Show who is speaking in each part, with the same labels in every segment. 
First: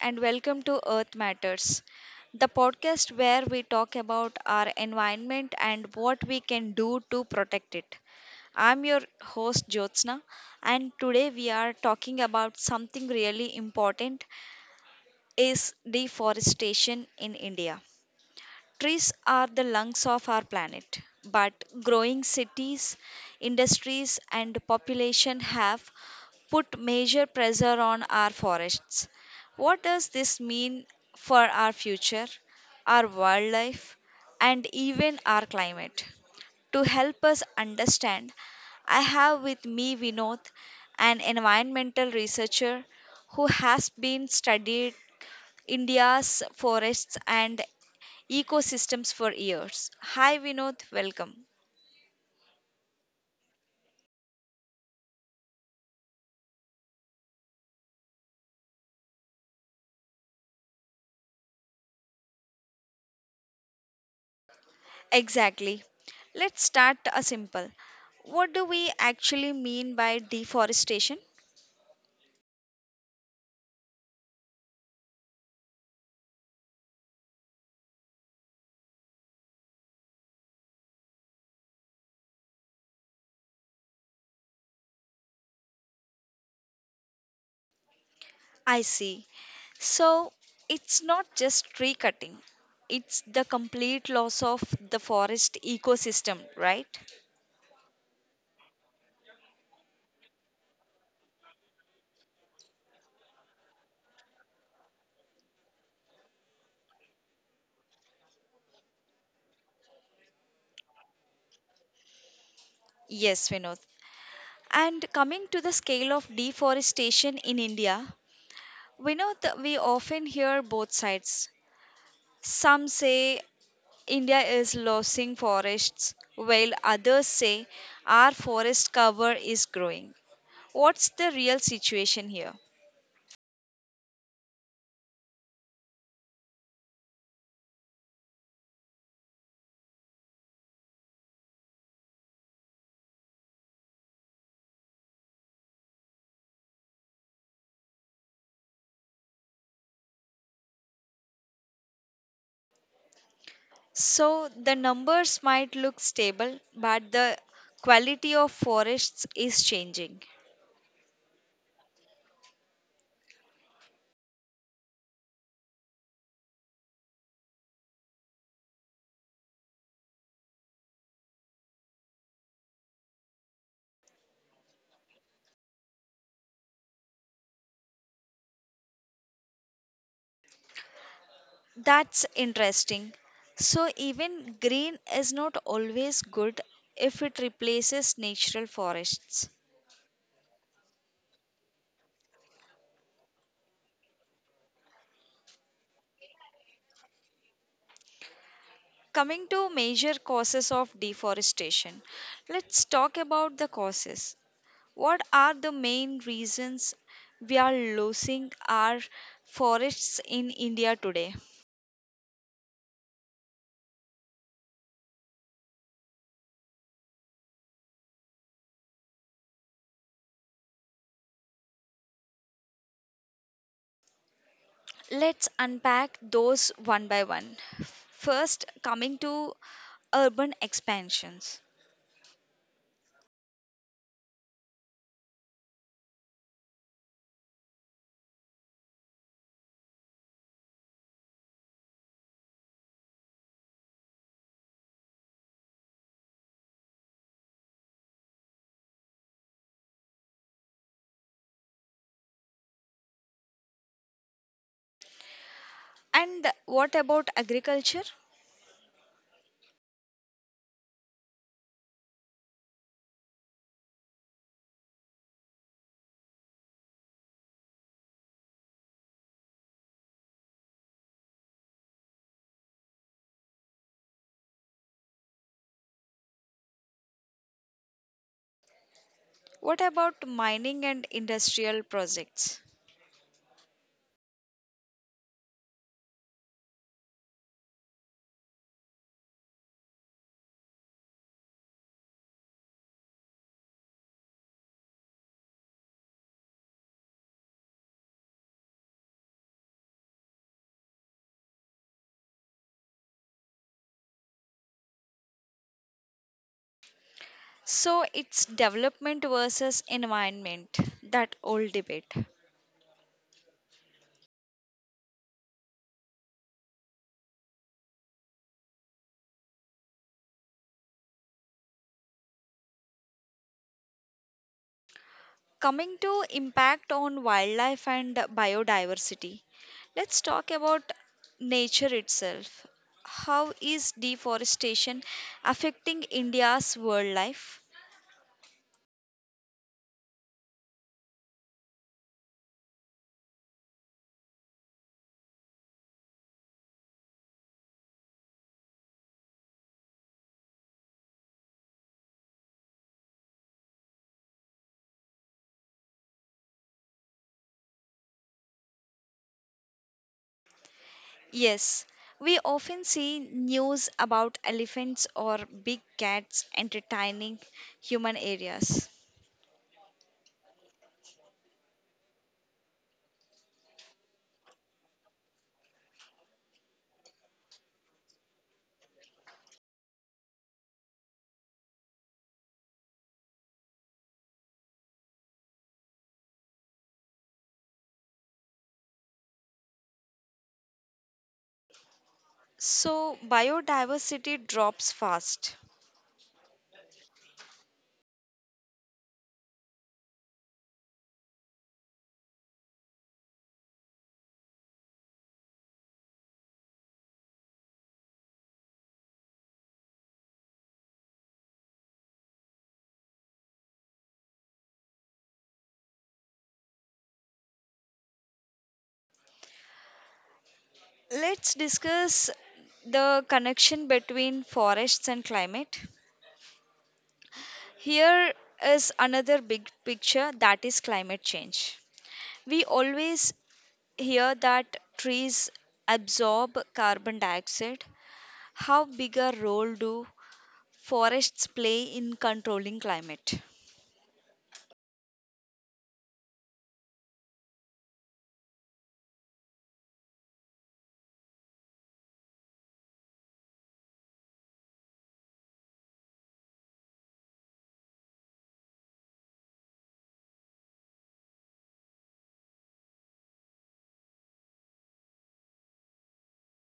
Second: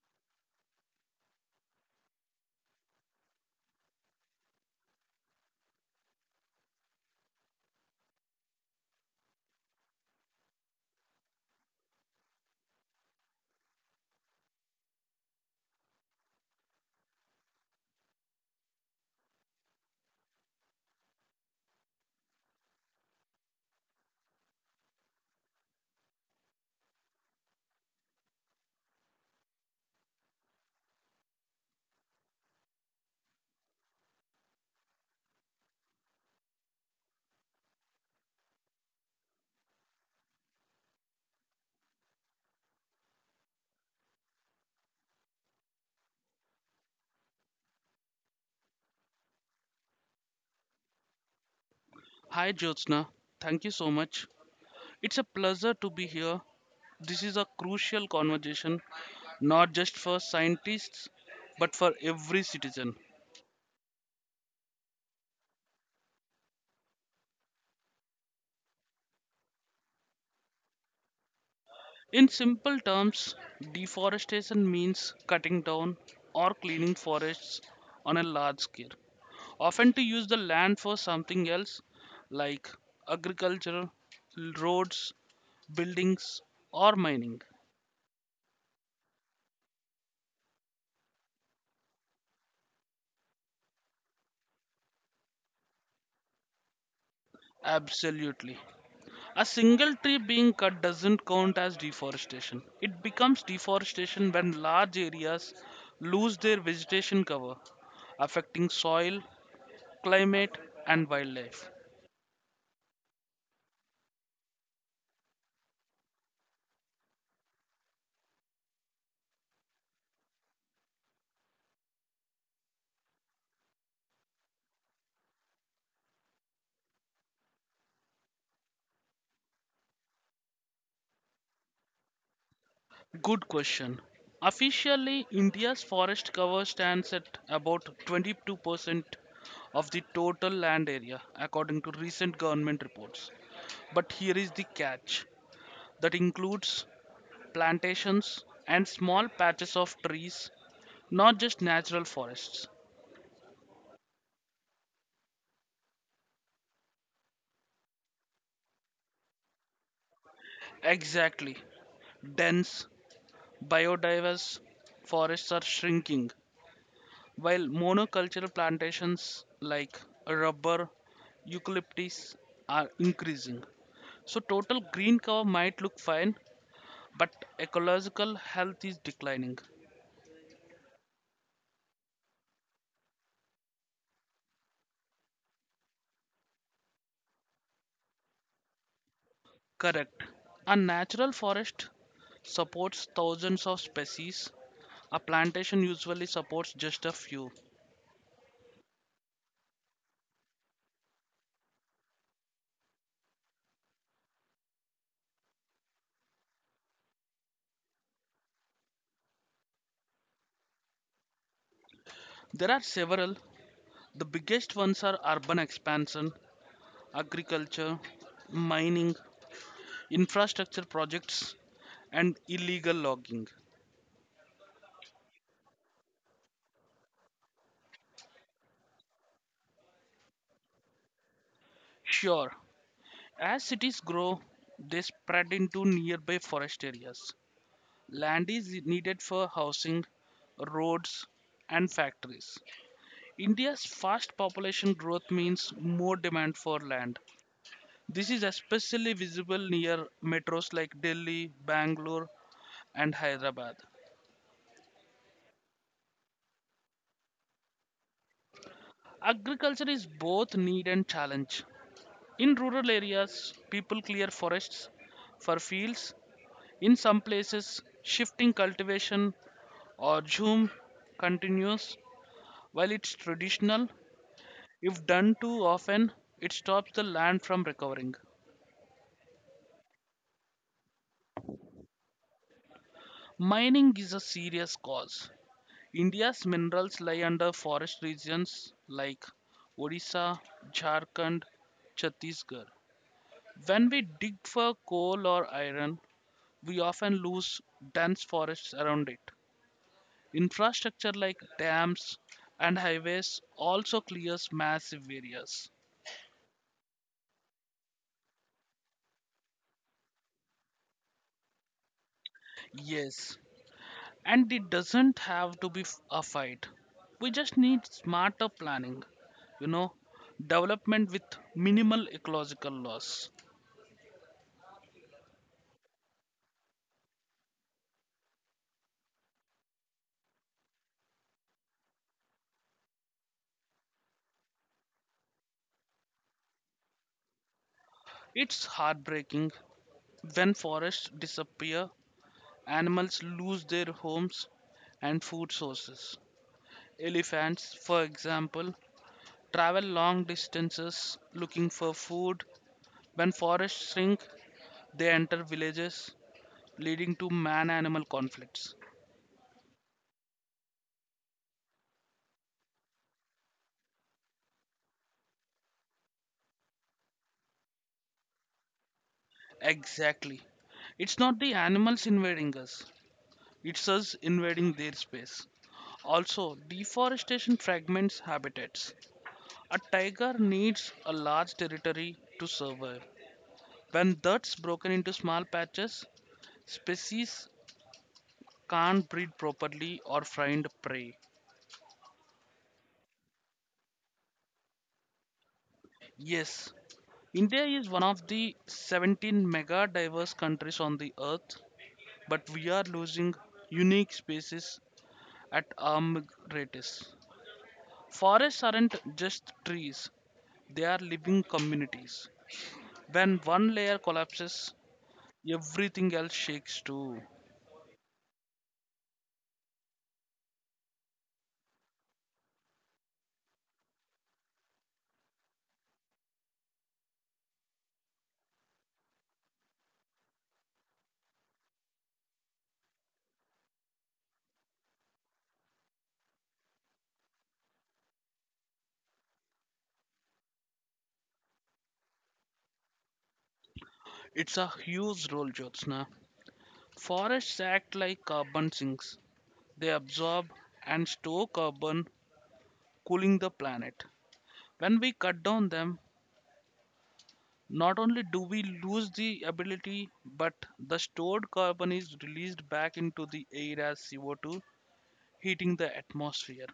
Speaker 1: and welcome to Earth Matters, the podcast where we talk about our environment and what we can do to protect it. I'm your host, Jyotsna, and today we are talking about something really important is deforestation in India. Trees are the lungs of our planet, but growing cities, industries, and population have put major pressure on our forests. What does this mean for our future, our wildlife, and even our climate? To help us understand, I have with me Vinod, an environmental researcher who has been studied India's forests and ecosystems for years. Hi Vinod, welcome.
Speaker 2: Hi Jyotsna, thank you so much. It's a pleasure to be here. This is a crucial conversation, not just for scientists, but for every citizen.
Speaker 1: Exactly. Let's start a simple. What do we actually mean by deforestation?
Speaker 2: In simple terms, deforestation means cutting down or cleaning forests on a large scale, often to use the land for something else like agriculture, roads, buildings, or mining.
Speaker 1: I see. So it's not just tree cutting. It's the complete loss of the forest ecosystem, right?
Speaker 2: Absolutely. A single tree being cut doesn't count as deforestation. It becomes deforestation when large areas lose their vegetation cover, affecting soil, climate, and wildlife.
Speaker 1: Yes, Vinod. And coming to the scale of deforestation in India, Vinod, we often hear both sides. Some say India is losing forests, while others say our forest cover is growing. What's the real situation here?
Speaker 2: Good question. Officially, India's forest cover stands at about 22% of the total land area, according to recent government reports. But here is the catch that includes plantations, and small patches of trees, not just natural forests.
Speaker 1: So, the numbers might look stable, but the quality of forests is changing.
Speaker 2: Exactly. Dense, biodiverse forests are shrinking, while monocultural plantations like rubber, eucalyptus are increasing. So, total green cover might look fine, but ecological health is declining.
Speaker 1: That's interesting. So, even green is not always good if it replaces natural forests.
Speaker 2: Correct. A natural forest supports thousands of species. A plantation usually supports just a few.
Speaker 1: Coming to major causes of deforestation, let's talk about the causes. What are the main reasons we are losing our forests in India today?
Speaker 2: There are several. The biggest ones are urban expansion, agriculture, mining, infrastructure projects, and illegal logging.
Speaker 1: Let's unpack those one by one. First, coming to urban expansions.
Speaker 2: Sure, as cities grow, they spread into nearby forest areas. Land is needed for housing, roads, and factories. India's fast population growth means more demand for land. This is especially visible near metros like Delhi, Bangalore, and Hyderabad.
Speaker 1: And what about agriculture?
Speaker 2: Agriculture is both need and challenge. In rural areas, people clear forests for fields. In some places, shifting cultivation or zoom continues. While it's traditional, if done too often, it stops the land from recovering.
Speaker 1: What about mining and industrial projects?
Speaker 2: Mining is a serious cause. India's minerals lie under forest regions like Odisha, Jharkhand, Chhattisgarh. When we dig for coal or iron, we often lose dense forests around it. Infrastructure like dams and highways also clears massive areas.
Speaker 1: So it's development versus environment, that old debate.
Speaker 2: Yes, and it doesn't have to be a fight. We just need smarter planning, you know, development with minimal ecological loss.
Speaker 1: Coming to impact on wildlife and biodiversity, let's talk about nature itself. How is deforestation affecting India's wildlife?
Speaker 2: It's heartbreaking when forests disappear, animals lose their homes and food sources. Elephants, for example, travel long distances looking for food. When forests shrink, they enter villages, leading to man animal conflicts.
Speaker 1: Yes, we often see news about elephants or big cats entertaining human areas.
Speaker 2: Exactly. It's not the animals invading us, it's us invading their space. Also, deforestation fragments habitats. A tiger needs a large territory to survive. When that's broken into small patches, species can't breed properly or find prey.
Speaker 1: So, biodiversity drops fast.
Speaker 2: Yes, India is one of the 17 mega diverse countries on the earth, but we are losing unique species at alarming rates. Forests aren't just trees, they are living communities. When one layer collapses, everything else shakes too.
Speaker 1: Let's discuss the connection between forests and climate. Here is another big picture that is climate change. We always hear that trees absorb carbon dioxide. How big a role do forests play in controlling climate?
Speaker 2: It's a huge role, Jyotsna. Forests act like carbon sinks. They absorb and store carbon, cooling the planet. When we cut down them, not only do we lose the ability, but the stored carbon is released back into the air as CO2, heating the atmosphere.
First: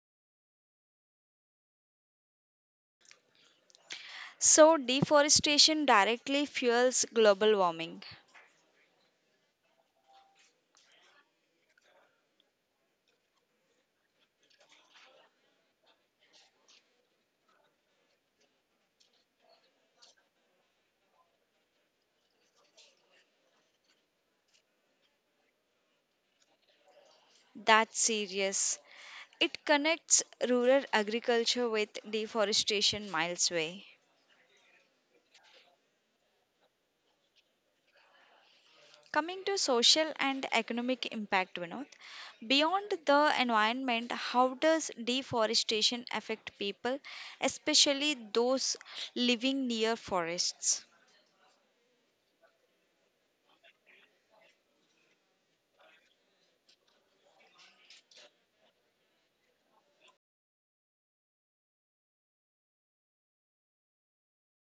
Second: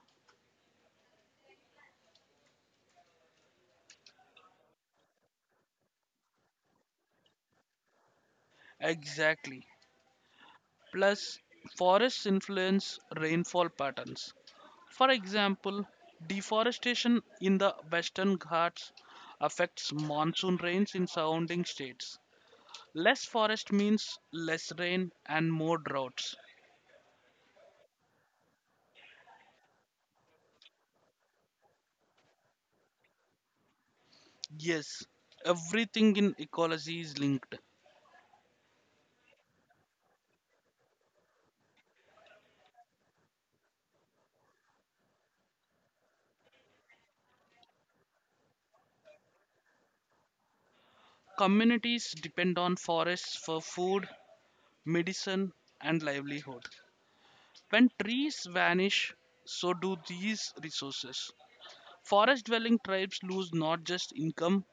Speaker 1: So, deforestation directly fuels global warming.
Speaker 2: Exactly. Plus forests influence rainfall patterns. For example, deforestation in the Western Ghats affects monsoon rains in surrounding states. Less forest means less rain and more droughts.
Speaker 1: That's serious. It connects rural agriculture with deforestation miles away.
Speaker 2: Yes, everything in ecology is linked.
Speaker 1: Coming to social and economic impact, Vinod, beyond the environment, how does deforestation affect people, especially those living near forests?
Speaker 2: Communities depend on forests for food, medicine, and livelihood. When trees vanish, so do these resources. Forest dwelling tribes lose not just income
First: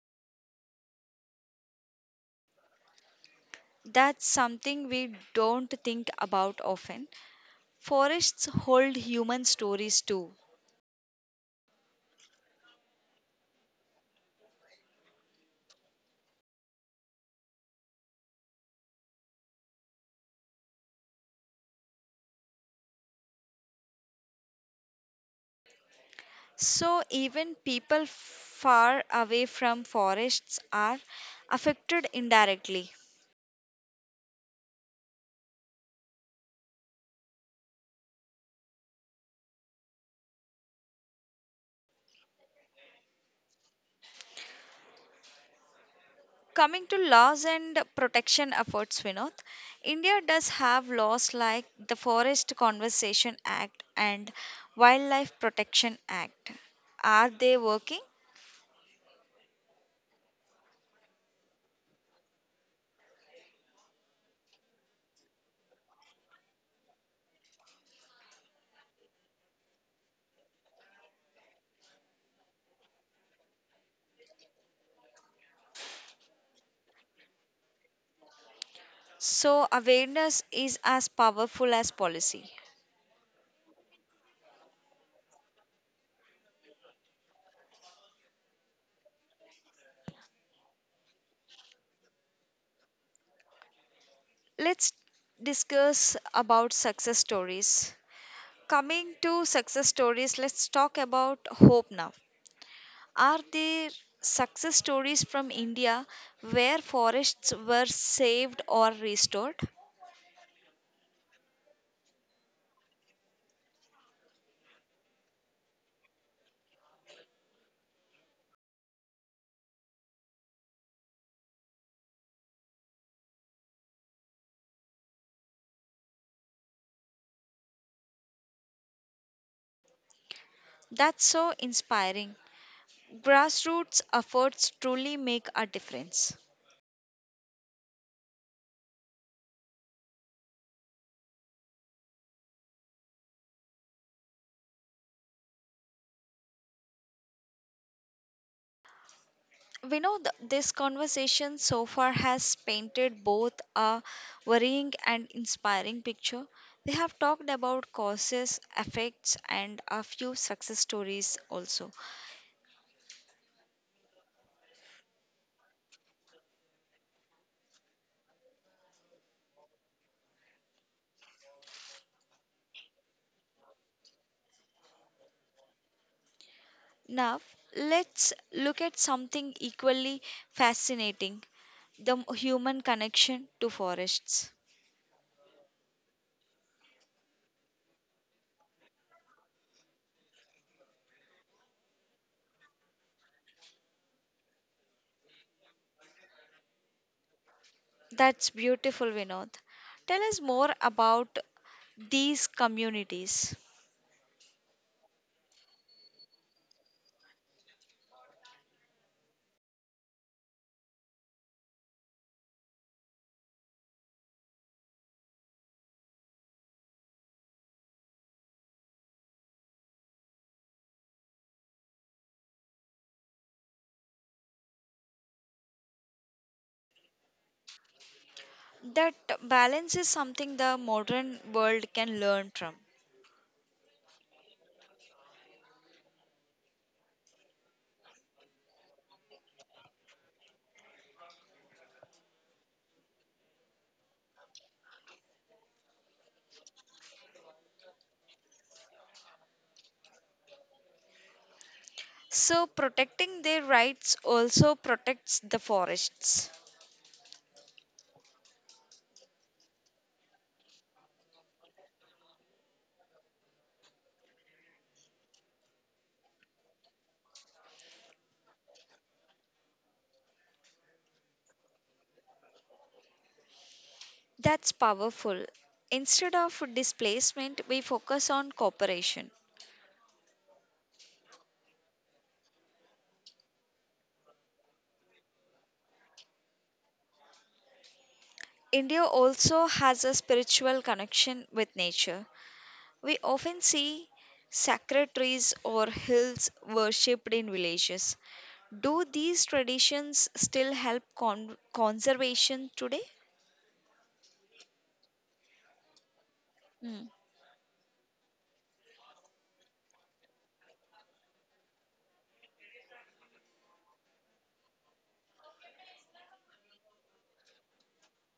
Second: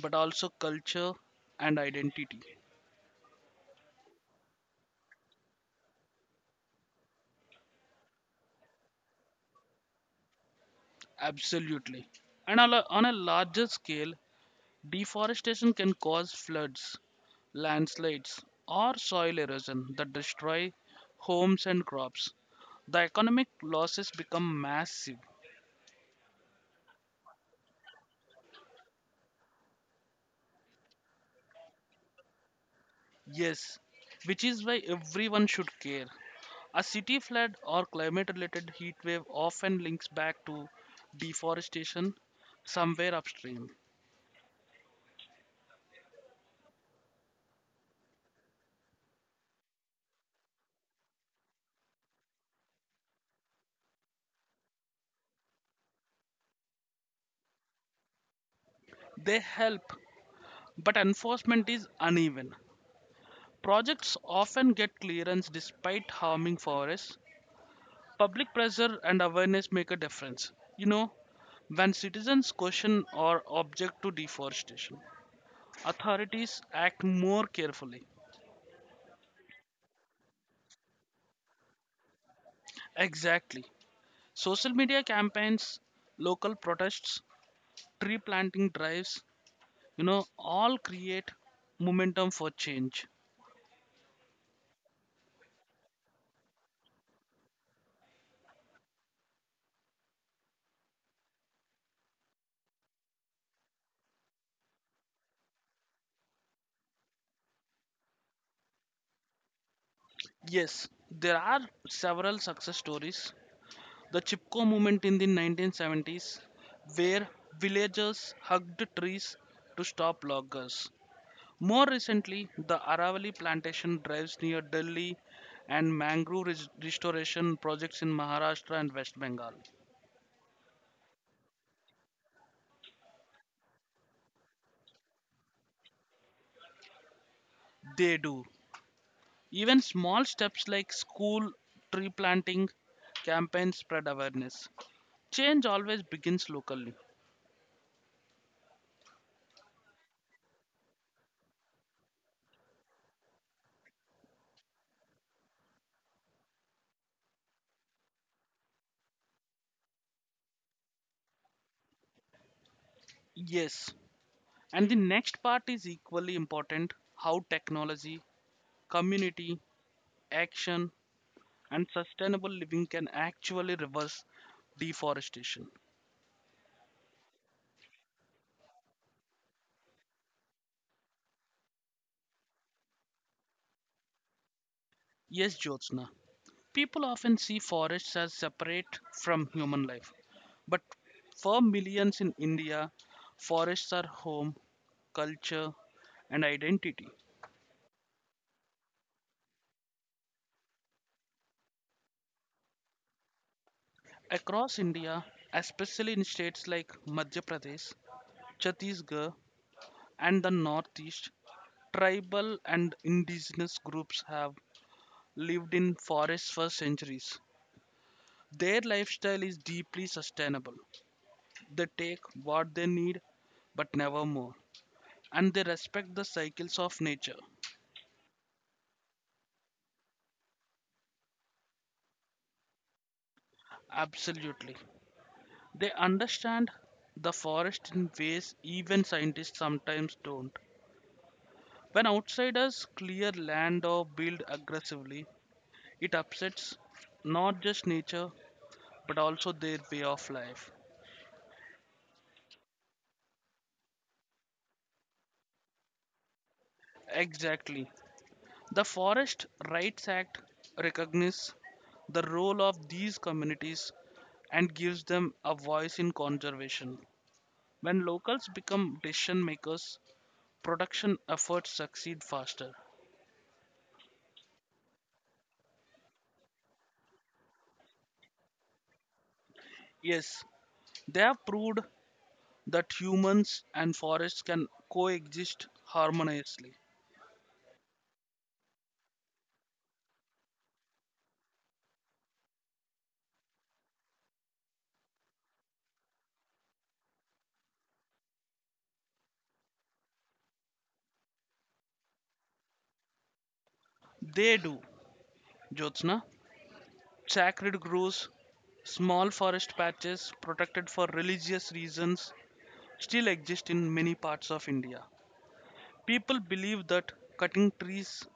Speaker 2: but also culture and identity.
Speaker 1: That's something we don't think about often. Forests hold human stories too.
Speaker 2: Absolutely. And on a larger scale, deforestation can cause floods, landslides, or soil erosion that destroy homes and crops. The economic losses become massive.
Speaker 1: So, even people far away from forests are affected indirectly.
Speaker 2: Yes, which is why everyone should care. A city flood or climate related heat wave often links back to deforestation somewhere upstream.
Speaker 1: Coming to laws and protection efforts, Vinod, India does have laws like the Forest Conservation Act and Wildlife Protection Act. Are they working?
Speaker 2: They help, but enforcement is uneven. Projects often get clearance despite harming forests. Public pressure and awareness make a difference. You know, when citizens question or object to deforestation, authorities act more carefully.
Speaker 1: So, awareness is as powerful as policy.
Speaker 2: Exactly. Social media campaigns, local protests, tree planting drives all create momentum for change.
Speaker 1: Let's discuss about success stories. Coming to success stories, let's talk about hope now. Are there success stories from India where forests were saved or restored?
Speaker 2: Yes, there are several success stories. The Chipko movement in the 1970s, where villagers hugged trees to stop loggers. More recently, the Aravali plantation drives near Delhi, and mangrove restoration projects in Maharashtra and West Bengal.
Speaker 1: That's so inspiring. Grassroots efforts truly make a difference.
Speaker 2: They do. Even small steps like school tree planting campaigns spread awareness. Change always begins locally.
Speaker 1: We know this conversation so far has painted both a worrying and inspiring picture. We have talked about causes, effects, and a few success stories also.
Speaker 2: Yes. And the next part is equally important, how technology, community, action, and sustainable living can actually reverse deforestation.
Speaker 1: Now, let's look at something equally fascinating the human connection to forests.
Speaker 2: Yes, Jyotsna. People often see forests as separate from human life, but for millions in India, forests are home, culture, and identity.
Speaker 1: That's beautiful, Vinod. Tell us more about these communities.
Speaker 2: Across India, especially in states like Madhya Pradesh, Chhattisgarh, and the Northeast, tribal and indigenous groups have lived in forests for centuries. Their lifestyle is deeply sustainable. They take what they need, but never more, and they respect the cycles of nature.
Speaker 1: That balance is something the modern world can learn from.
Speaker 2: Absolutely. They understand the forest in ways even scientists sometimes don't. When outsiders clear land or build aggressively, it upsets not just nature but also their way of life.
Speaker 1: So, protecting their rights also protects the forests.
Speaker 2: Exactly. The Forest Rights Act recognizes the role of these communities and gives them a voice in conservation. When locals become decision makers, production efforts succeed faster.
Speaker 1: That's powerful. Instead of displacement, we focus on cooperation.
Speaker 2: Yes, they have proved that humans and forests can coexist harmoniously.
Speaker 1: India also has a spiritual connection with nature. We often see sacred trees or hills worshipped in villages. Do these traditions still help conservation today?
Speaker 2: They do, Jyotsna.
Speaker 1: Mm.
Speaker 2: Sacred groves, small forest patches protected for religious reasons, still exist in many parts of India. People believe that cutting trees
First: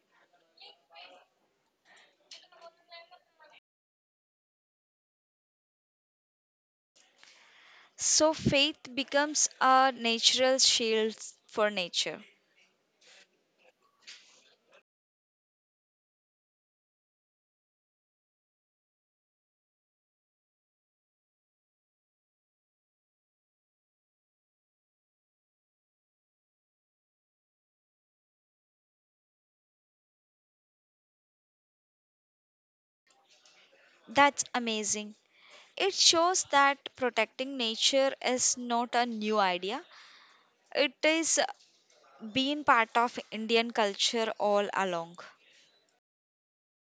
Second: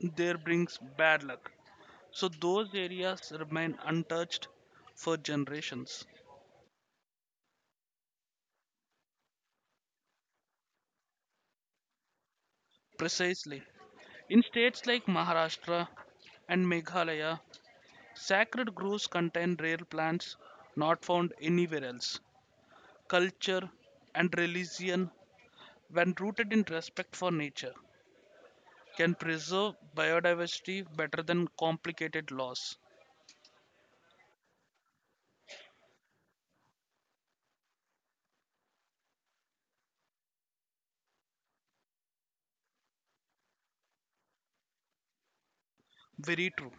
Speaker 2: there brings bad luck, so those areas remain untouched for generations.
Speaker 1: So faith becomes a natural shield for nature.
Speaker 2: Precisely. In states like Maharashtra and Meghalaya, sacred groves contain rare plants not found anywhere else. Culture and religion, when rooted in respect for nature, can preserve biodiversity better than complicated laws.
Speaker 1: That's amazing. It shows that protecting nature is not a new idea. It is been part of Indian culture all along.
Speaker 2: Very true.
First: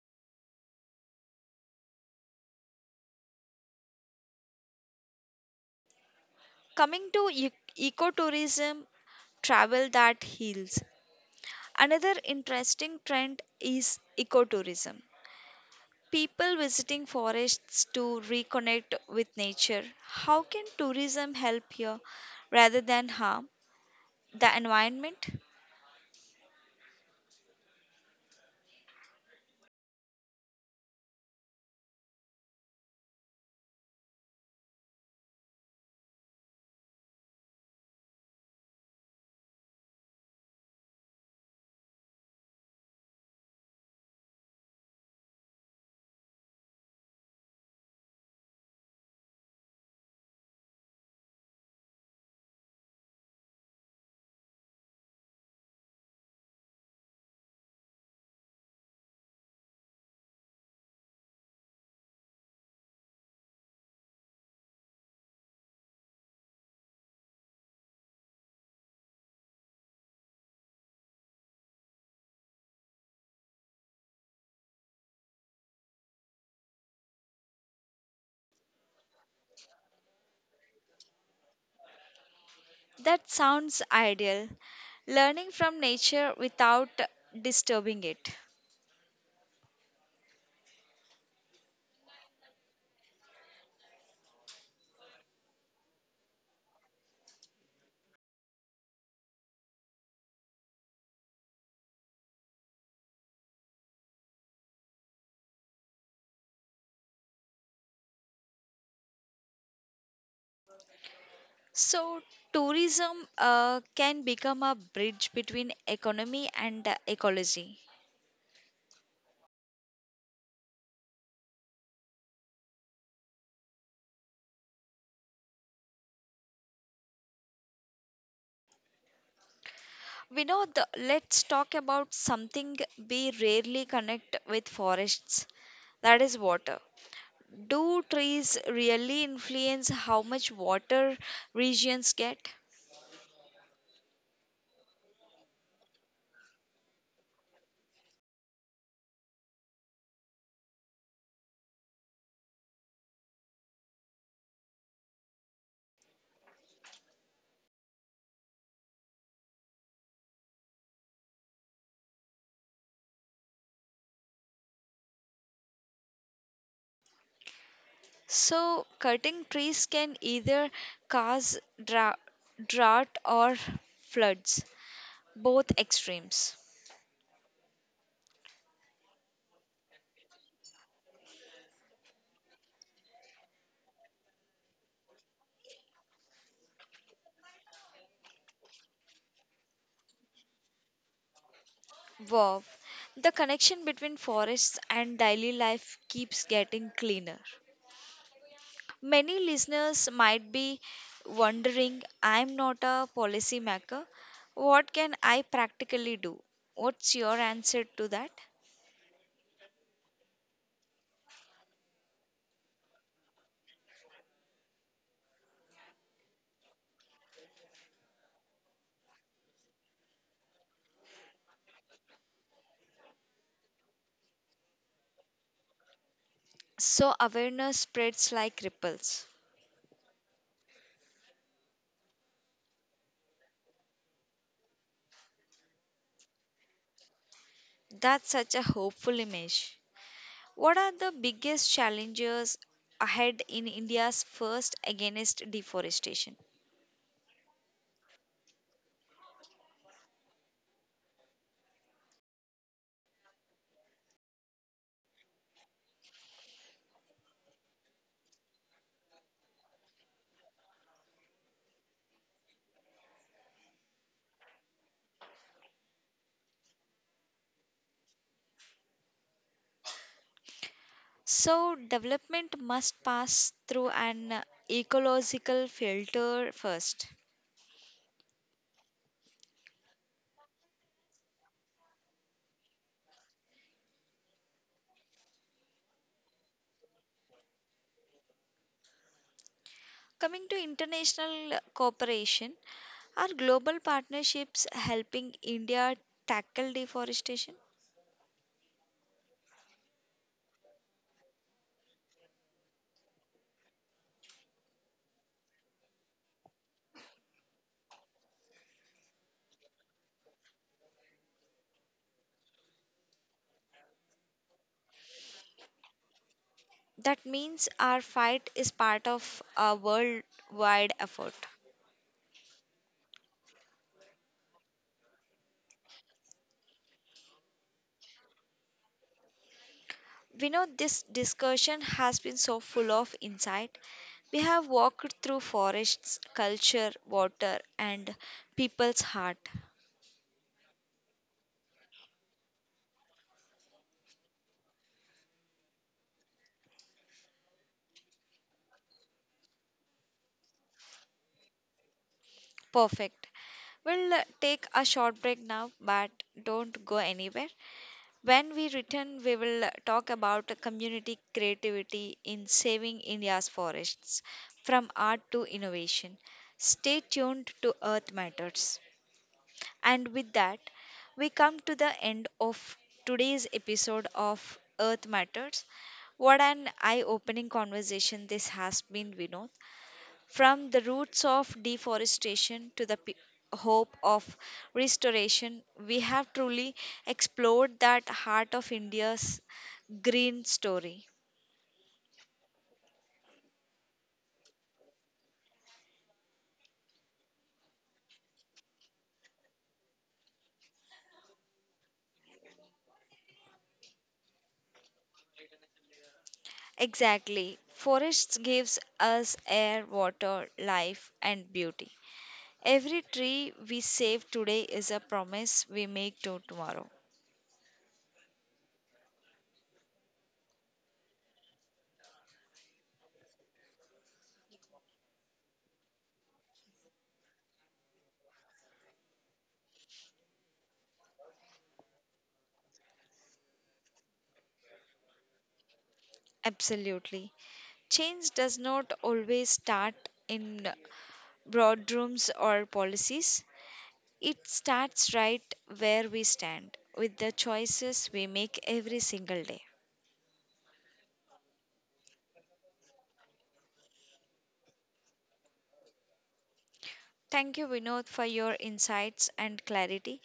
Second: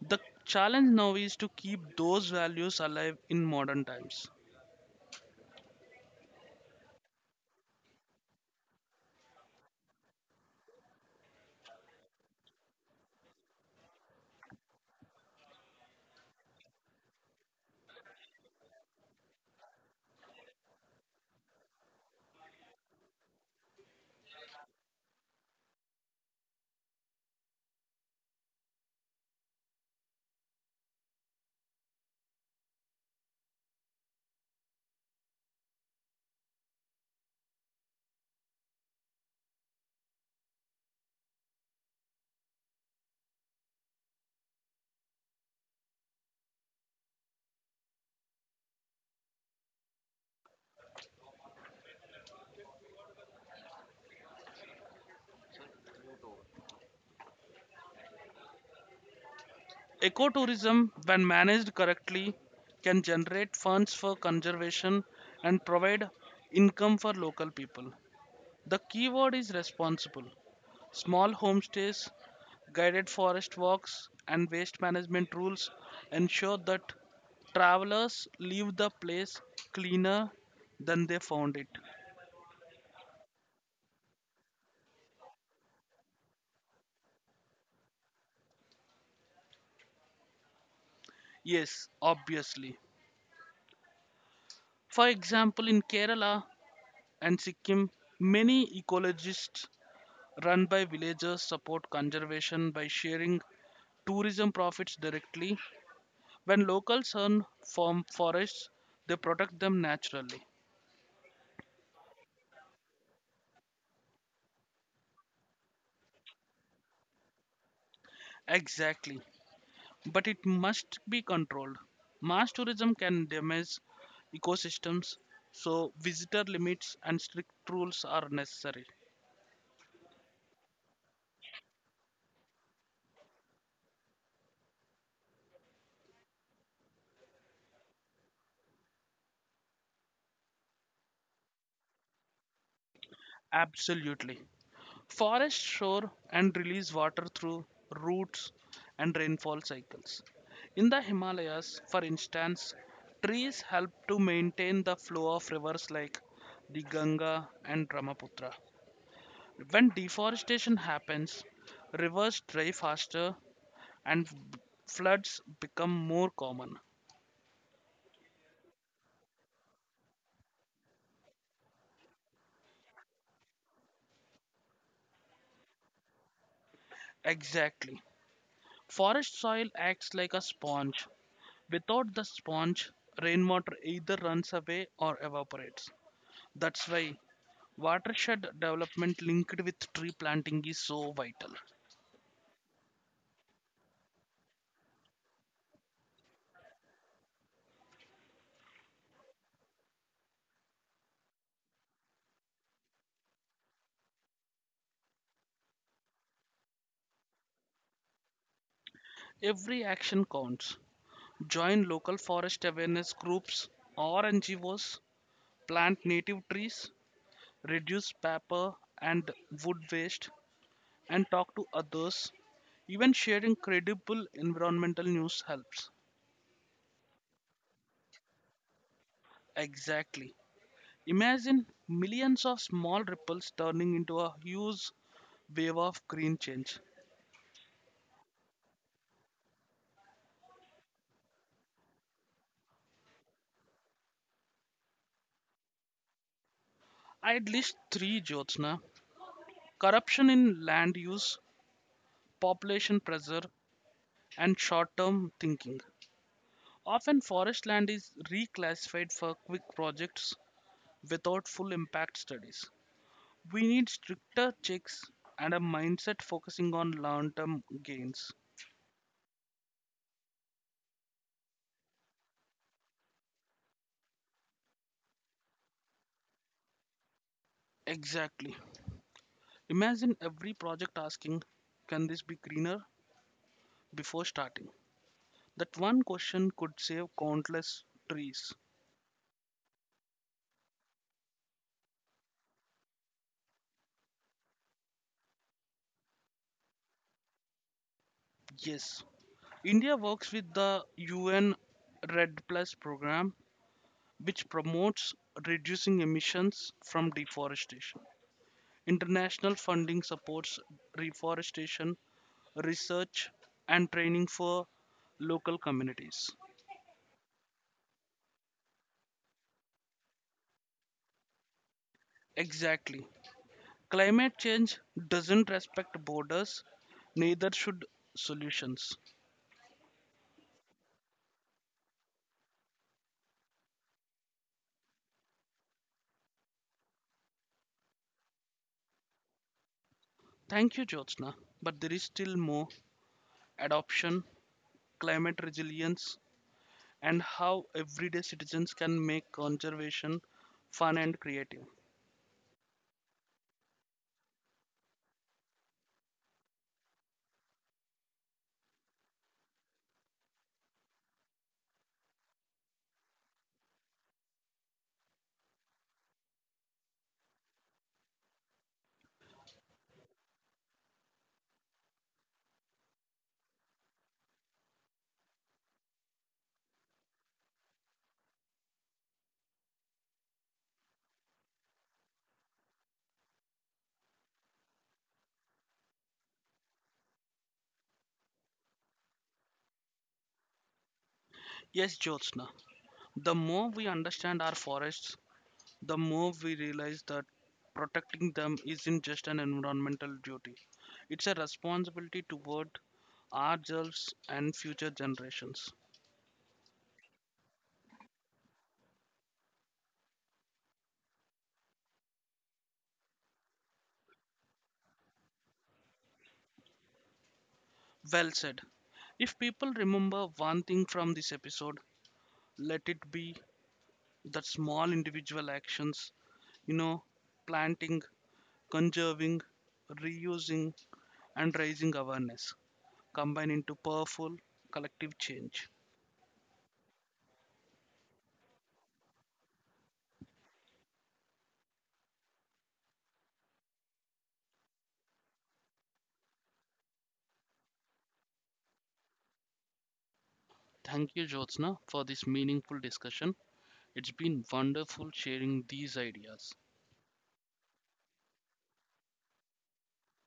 Speaker 2: The challenge now is to keep those values alive in modern times.
Speaker 1: Coming to ecotourism, travel that heals. Another interesting trend is ecotourism. People visiting forests to reconnect with nature. How can tourism help here rather than harm the environment?
Speaker 2: Ecotourism, when managed correctly, can generate funds for conservation and provide income for local people. The key word is responsible. Small homestays, guided forest walks, and waste management rules ensure that travelers leave the place cleaner than they found it.
Speaker 1: That sounds ideal. Learning from nature without disturbing it.
Speaker 2: Yes, obviously. For example, in Kerala and Sikkim, many ecologists run by villagers support conservation by sharing tourism profits directly. When locals earn from forests, they protect them naturally.
Speaker 1: So, tourism can become a bridge between economy and ecology.
Speaker 2: Exactly. But it must be controlled. Mass tourism can damage ecosystems, so visitor limits and strict rules are necessary.
Speaker 1: Vinod, let's talk about something we rarely connect with forests that is, water. Do trees really influence how much water regions get?
Speaker 2: Absolutely. Forest shore and release water through roots and rainfall cycles. In the Himalayas, for instance, trees help to maintain the flow of rivers like the Ganga and Brahmaputra. When deforestation happens, rivers dry faster and floods become more common.
Speaker 1: So, cutting trees can either cause dra- drought or floods, both extremes.
Speaker 2: Exactly. Forest soil acts like a sponge. Without the sponge, rainwater either runs away or evaporates. That's why watershed development linked with tree planting is so vital.
Speaker 1: Wow, the connection between forests and daily life keeps getting cleaner. Many listeners might be wondering I'm not a policymaker. What can I practically do? What's your answer to that?
Speaker 2: Every action counts. Join local forest awareness groups or NGOs, plant native trees, reduce paper and wood waste, and talk to others. Even sharing credible environmental news helps.
Speaker 1: So, awareness spreads like ripples.
Speaker 2: Exactly. Imagine millions of small ripples turning into a huge wave of green change.
Speaker 1: That's such a hopeful image. What are the biggest challenges ahead in India's first against deforestation?
Speaker 2: I'd list three, Jyotsna. Corruption in land use, population pressure, and short term thinking. Often, forest land is reclassified for quick projects without full impact studies. We need stricter checks and a mindset focusing on long term gains.
Speaker 1: So, development must pass through an ecological filter first.
Speaker 2: Exactly. Imagine every project asking, "Can this be greener?" before starting. That one question could save countless trees.
Speaker 1: Coming to international cooperation, are global partnerships helping India tackle deforestation?
Speaker 2: Yes. India works with the UN Red Plus program which promotes reducing emissions from deforestation. International funding supports reforestation research and training for local communities.
Speaker 1: That means our fight is part of a worldwide effort.
Speaker 2: Exactly. Climate change doesn't respect borders, neither should solutions.
Speaker 1: We know this discussion has been so full of insight. We have walked through forests, culture, water, and people's heart.
Speaker 2: Thank you, Jyotsna. But there is still more: adoption, climate resilience, and how everyday citizens can make conservation fun and creative.
Speaker 1: Perfect. We'll take a short break now, but don't go anywhere. When we return, we will talk about community creativity in saving India's forests from art to innovation. Stay tuned to Earth Matters. And with that, we come to the end of today's episode of Earth Matters. What an eye opening conversation this has been, Vinod. From the roots of deforestation to the hope of restoration, we have truly explored that heart of India's green story.
Speaker 2: Yes, Jyotsna. The more we understand our forests, the more we realize that protecting them isn't just an environmental duty. It's a responsibility toward ourselves and future generations.
Speaker 1: Exactly. Forests gives us air, water, life and beauty. Every tree we save today is a promise we make to tomorrow.
Speaker 2: Well said. If people remember one thing from this episode, let it be that small individual actions, you know, planting, conserving, reusing, and raising awareness combine into powerful collective change.
Speaker 1: Absolutely. Change does not always start in broad rooms or policies. It starts right where we stand with the choices we make every single day.
Speaker 2: Thank you, Jyotsna, for this meaningful discussion. It's been wonderful sharing these ideas.
Speaker 1: Thank you, Vinod, for your insights and clarity.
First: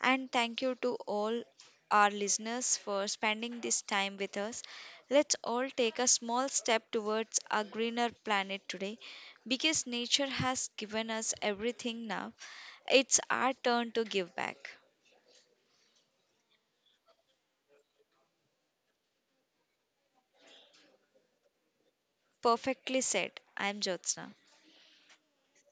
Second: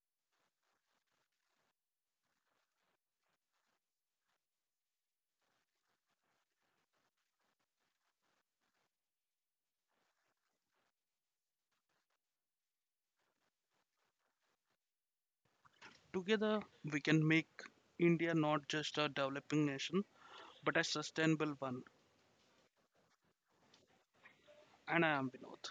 Speaker 1: And thank you to all our listeners for spending this time with us. Let's all take a small step towards a greener planet today because nature has given us everything now. It's our turn to give back.
Speaker 2: Together, we can make India not just a developing nation, but a sustainable one.
Speaker 1: Perfectly said. I'm Jyotsna.
Speaker 2: And I am Vinod.